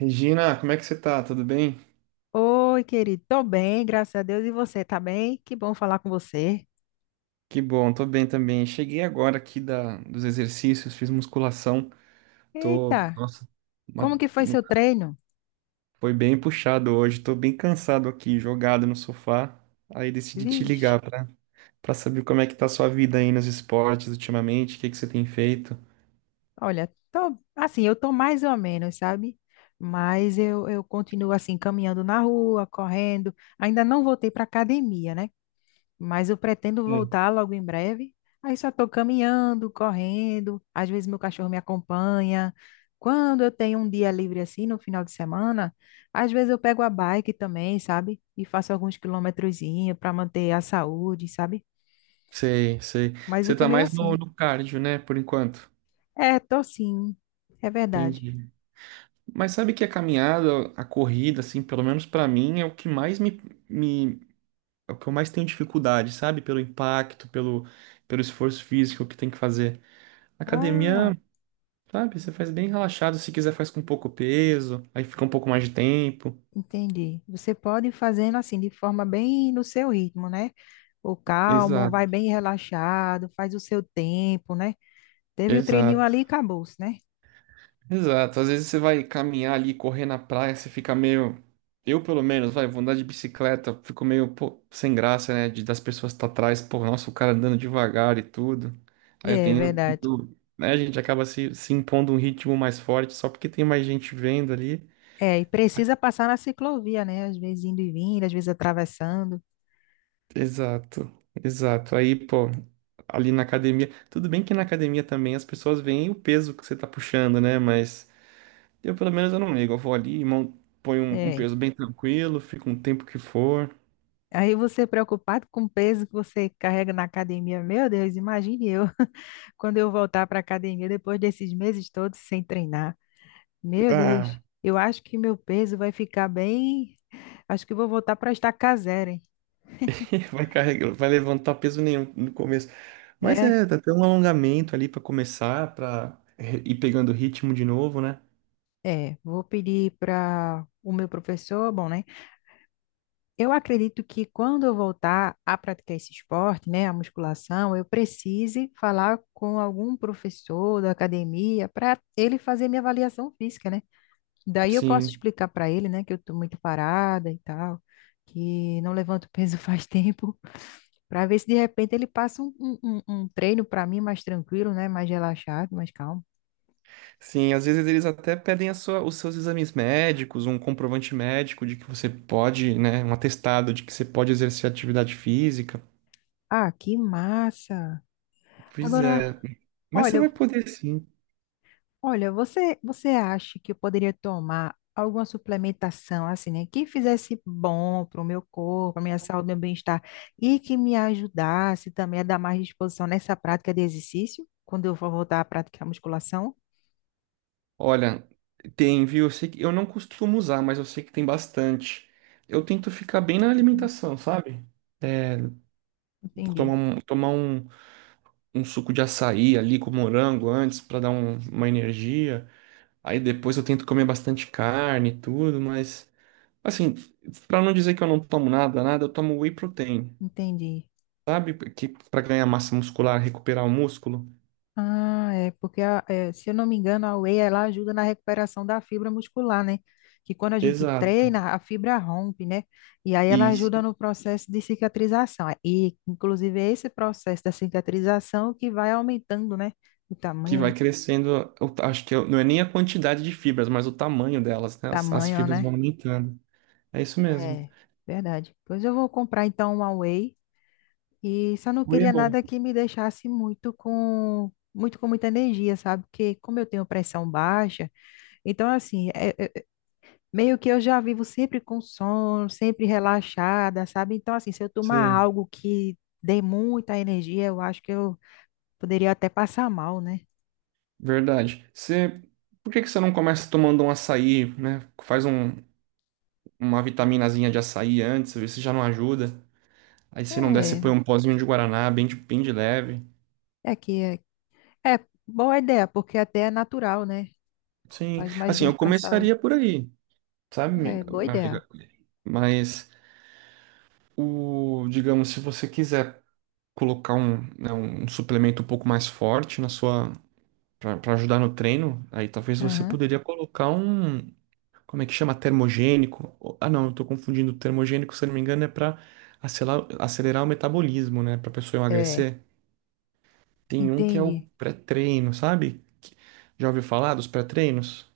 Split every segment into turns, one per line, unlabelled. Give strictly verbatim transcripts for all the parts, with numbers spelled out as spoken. Regina, como é que você tá? Tudo bem?
Oi, querido. Tô bem, graças a Deus. E você, tá bem? Que bom falar com você.
Que bom, tô bem também. Cheguei agora aqui da, dos exercícios, fiz musculação. Tô,
Eita,
nossa,
como
uma-
que foi
uma-
seu treino?
foi bem puxado hoje. Tô bem cansado aqui, jogado no sofá. Aí decidi te
Vixe,
ligar pra, pra saber como é que tá a sua vida aí nos esportes ultimamente, o que que você tem feito.
olha, tô, assim, eu tô mais ou menos, sabe? Mas eu, eu continuo assim, caminhando na rua, correndo. Ainda não voltei pra academia, né? Mas eu pretendo
É.
voltar logo em breve. Aí só estou caminhando, correndo, às vezes meu cachorro me acompanha. Quando eu tenho um dia livre assim, no final de semana, às vezes eu pego a bike também, sabe? E faço alguns quilometrozinhos para manter a saúde, sabe?
Sei, sei.
Mas eu
Você
tô
tá
meio
mais no,
assim.
no cardio, né, por enquanto.
É, tô sim. É verdade.
Entendi. Mas sabe que a caminhada, a corrida, assim, pelo menos pra mim, é o que mais me, me é o que eu mais tenho dificuldade, sabe? Pelo impacto, pelo, pelo esforço físico que tem que fazer.
Ah,
Academia, sabe? Você faz bem relaxado, se quiser faz com pouco peso, aí fica um pouco mais de tempo.
entendi. Você pode ir fazendo assim, de forma bem no seu ritmo, né? O calmo, vai
Exato,
bem relaxado, faz o seu tempo, né? Teve o treininho
exato,
ali e acabou-se, né?
exato. Às vezes você vai caminhar ali, correr na praia, você fica meio. Eu, pelo menos, vai, vou andar de bicicleta, fico meio, pô, sem graça, né? De, das pessoas que tá atrás, pô, nossa, o cara andando devagar e tudo. Aí eu
É
tenho, eu
verdade.
tento, né? A gente acaba se, se impondo um ritmo mais forte só porque tem mais gente vendo ali.
É, e precisa passar na ciclovia, né? Às vezes indo e vindo, às vezes atravessando.
Exato, exato. Aí, pô, ali na academia, tudo bem que na academia também as pessoas veem o peso que você tá puxando, né? Mas eu, pelo menos, eu não ligo. Eu vou ali e mon- ponho um, um
É.
peso bem tranquilo, fico um tempo que for.
Aí você preocupado com o peso que você carrega na academia. Meu Deus, imagine eu quando eu voltar para a academia depois desses meses todos sem treinar. Meu Deus,
Ah,
eu acho que meu peso vai ficar bem. Acho que vou voltar para a estaca zero, hein?
vai carregar, vai levantar peso nenhum no começo. Mas
É,
é, dá até um alongamento ali pra começar, pra re- ir pegando ritmo de novo, né?
é. Vou pedir para o meu professor, bom, né? Eu acredito que quando eu voltar a praticar esse esporte, né, a musculação, eu precise falar com algum professor da academia para ele fazer minha avaliação física, né? Daí eu posso
Sim.
explicar para ele, né, que eu estou muito parada e tal, que não levanto peso faz tempo, para ver se de repente ele passa um, um, um- um treino para mim mais tranquilo, né, mais relaxado, mais calmo.
Sim, às vezes eles até pedem a sua- os seus exames médicos, um comprovante médico de que você pode, né, um atestado de que você pode exercer atividade física.
Ah, que massa!
Pois
Agora,
é, mas você
olha,
vai poder sim.
olha, você, você acha que eu poderia tomar alguma suplementação assim, né, que fizesse bom para o meu corpo, para a minha saúde, meu bem-estar e que me ajudasse também a dar mais disposição nessa prática de exercício, quando eu for voltar à prática da musculação?
Olha, tem, viu? Eu sei que eu não costumo usar, mas eu sei que tem bastante. Eu tento ficar bem na
Hum,
alimentação, sabe? É. Tomar
Entendi,
um, tomar um, um suco de açaí ali com morango antes para dar um- uma energia. Aí depois eu tento comer bastante carne e tudo, mas assim, pra não dizer que eu não tomo nada, nada, eu tomo whey protein,
entendi.
sabe? Que para ganhar massa muscular, recuperar o músculo.
Ah, é porque a- é, se eu não me engano, a whey ela ajuda na recuperação da fibra muscular, né? Que quando a gente
Exato.
treina, a fibra rompe, né? E aí ela
E isso
ajuda no processo de cicatrização. E inclusive é esse processo da cicatrização que vai aumentando, né? O
que
tamanho,
vai
né?
crescendo, eu acho que eu- não é nem a quantidade de fibras, mas o tamanho delas, né? As, as
Tamanho,
fibras vão
né?
aumentando. É isso mesmo.
É, verdade. Pois eu vou comprar então uma whey e só não
Whey é
queria
bom.
nada que me deixasse muito com muito com muita energia, sabe? Porque como eu tenho pressão baixa, então assim, é, é, meio que eu já vivo sempre com sono, sempre relaxada, sabe? Então, assim, se eu tomar
Sim.
algo que dê muita energia, eu acho que eu poderia até passar mal, né?
Verdade. Você, por que que você não começa tomando um açaí, né? Faz um- uma vitaminazinha de açaí antes, vê se já não ajuda. Aí se não der, você põe
É,
um pozinho de guaraná, bem de, bem de leve.
é que é, é boa ideia, porque até é natural, né?
Sim,
Faz mais
assim,
bem
eu
para a saúde.
começaria por aí, sabe, mi-
É, boa
minha
ideia.
amiga? Mas o, digamos, se você quiser colocar um, né, um suplemento um pouco mais forte na sua para ajudar no treino, aí talvez você
Aham.
poderia colocar um, como é que chama? Termogênico. Ou- Ah, não, eu tô confundindo. Termogênico, se eu não me engano, é para acelerar, acelerar o metabolismo, né, para pessoa
É,
emagrecer. Tem um que é o
entendi.
pré-treino, sabe? Que- Já ouviu falar dos pré-treinos?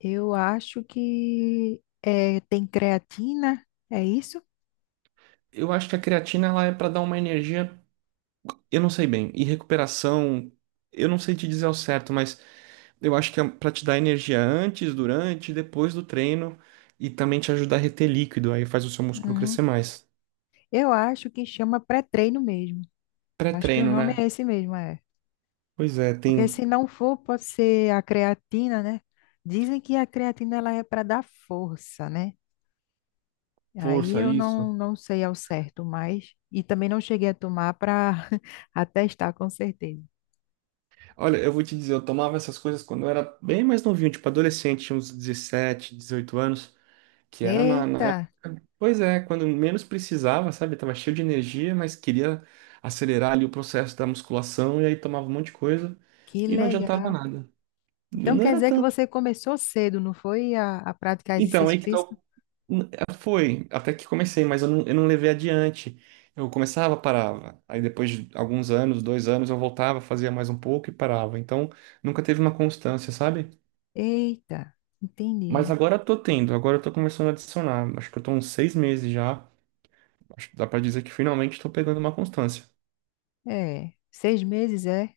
Eu acho que é, tem creatina, é isso?
Eu acho que a creatina ela é para dar uma energia. Eu não sei bem. E recuperação, eu não sei te dizer ao certo, mas eu acho que é para te dar energia antes, durante e depois do treino e também te ajudar a reter líquido, aí faz o seu músculo
Uhum.
crescer mais.
Eu acho que chama pré-treino mesmo. Acho que o
Pré-treino,
nome é
né?
esse mesmo, é.
Pois é,
Porque
tem
se não for, pode ser a creatina, né? Dizem que a creatina ela é para dar força, né? Aí
força
eu
isso.
não, não sei ao certo, mas e também não cheguei a tomar para atestar com certeza.
Olha, eu vou te dizer, eu tomava essas coisas quando eu era bem mais novinho, tipo adolescente, tinha uns dezessete, dezoito anos, que era na,
Eita,
na pois é, quando menos precisava, sabe? Tava cheio de energia, mas queria acelerar ali o processo da musculação e aí tomava um monte de coisa
que
e não adiantava
legal.
nada.
Então
Não
quer
era
dizer que
tanto.
você começou cedo, não foi a, a praticar
Então, aí
exercício
que
físico?
tal. Foi, até que comecei, mas eu não, eu não levei adiante. Eu começava, parava. Aí depois de alguns anos, dois anos, eu voltava, fazia mais um pouco e parava. Então, nunca teve uma constância, sabe?
Eita,
Mas
entendi.
agora eu tô tendo, agora eu tô começando a adicionar. Acho que eu tô uns seis meses já. Acho que dá pra dizer que finalmente tô pegando uma constância.
É, seis meses é?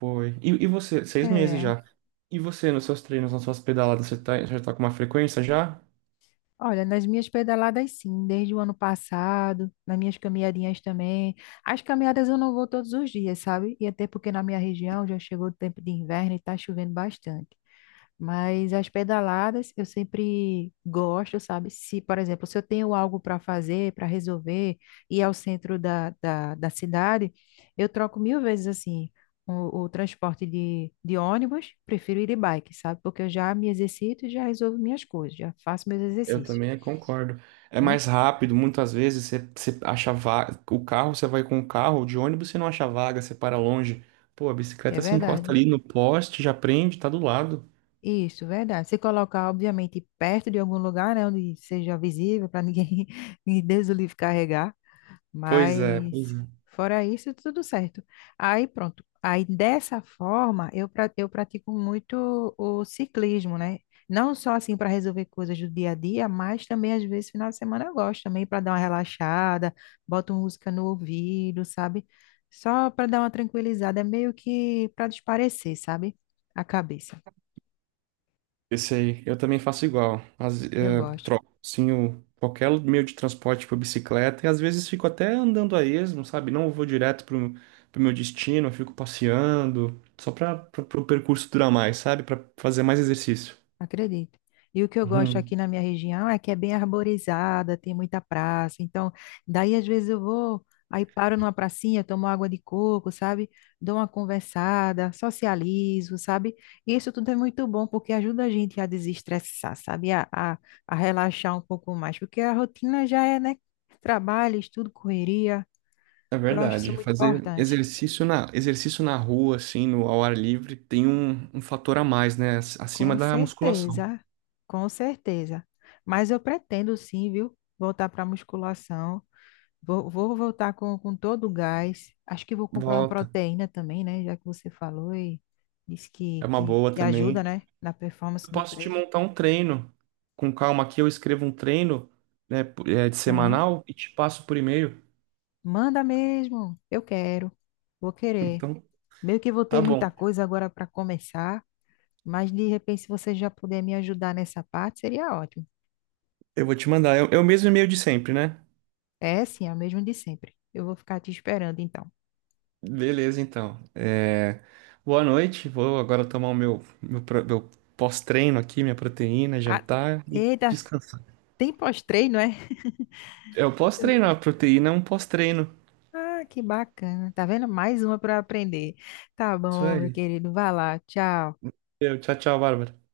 Foi. E, e você, seis meses
É.
já. E você, nos seus treinos, nas suas pedaladas, você tá, já tá com uma frequência já?
Olha, nas minhas pedaladas, sim, desde o ano passado, nas minhas caminhadinhas também. As caminhadas eu não vou todos os dias, sabe? E até porque na minha região já chegou o tempo de inverno e tá chovendo bastante. Mas as pedaladas eu sempre gosto, sabe? Se, por exemplo, se eu tenho algo para fazer, para resolver, ir ao centro da, da, da cidade, eu troco mil vezes assim. O, o transporte de, de ônibus, prefiro ir de bike, sabe? Porque eu já me exercito e já resolvo minhas coisas, já faço meus
Eu
exercícios,
também concordo. É
né?
mais rápido, muitas vezes você, você acha vaga. O carro, você vai com o carro, de ônibus você não acha vaga, você para longe. Pô, a
É
bicicleta se encosta
verdade.
ali no poste, já prende, tá do lado.
Isso, verdade. Se colocar, obviamente, perto de algum lugar, né, onde seja visível, para ninguém, ninguém Deus o livre carregar.
Pois é,
Mas
pois
fora isso, tudo certo. Aí pronto. Aí dessa forma, eu, pra- eu pratico muito o ciclismo, né? Não só assim para resolver coisas do dia a dia, mas também às vezes final de semana eu gosto também para dar uma relaxada, boto música no ouvido, sabe? Só para dar uma tranquilizada, é meio que para desaparecer, sabe? A cabeça.
Esse aí, eu também faço igual. As,
Eu
é,
gosto.
troco, sim, o- qualquer meio de transporte, tipo bicicleta, e às vezes fico até andando a esmo, sabe? Não vou direto pro, pro meu destino, eu fico passeando, só para pra, pro percurso durar mais, sabe? Para fazer mais exercício.
Acredito. E o que eu gosto aqui
Uhum.
na minha região é que é bem arborizada, tem muita praça. Então, daí às vezes eu vou, aí paro numa pracinha, tomo água de coco, sabe? Dou uma conversada, socializo, sabe? E isso tudo é muito bom porque ajuda a gente a desestressar, sabe? A, a, a relaxar um pouco mais, porque a rotina já é, né? Trabalho, estudo, correria.
É
Eu acho isso
verdade.
muito
Fazer
importante.
exercício na, exercício na rua, assim, no, ao ar livre, tem um, um fator a mais, né? Acima
Com
da musculação.
certeza, com certeza. Mas eu pretendo sim, viu? Voltar para musculação. Vou, vou voltar com, com todo o gás. Acho que vou comprar uma
Volta.
proteína também, né? Já que você falou e disse que,
É uma
que,
boa
que
também.
ajuda, né? Na
Eu
performance do
posso te
treino.
montar um treino com calma aqui. Eu escrevo um treino, né, p- é, de
Aham.
semanal e te passo por e-mail.
Manda mesmo. Eu quero. Vou querer.
Então,
Meio que vou ter
tá
muita
bom.
coisa agora para começar, mas de repente, se você já puder me ajudar nessa parte, seria ótimo.
Eu vou te mandar. É o é o mesmo e-mail de sempre, né?
É sim, é o mesmo de sempre. Eu vou ficar te esperando, então.
Beleza, então. É, boa noite. Vou agora tomar o meu, meu, pro- meu pós-treino aqui, minha proteína,
Ah,
jantar e
eita,
descansar.
tem pós-treino, é?
É o pós-treino, a proteína é um pós-treino.
Ah, que bacana. Tá vendo? Mais uma para aprender. Tá
Isso
bom, meu
aí.
querido. Vai lá. Tchau.
Eu, tchau, tchau, Bárbara.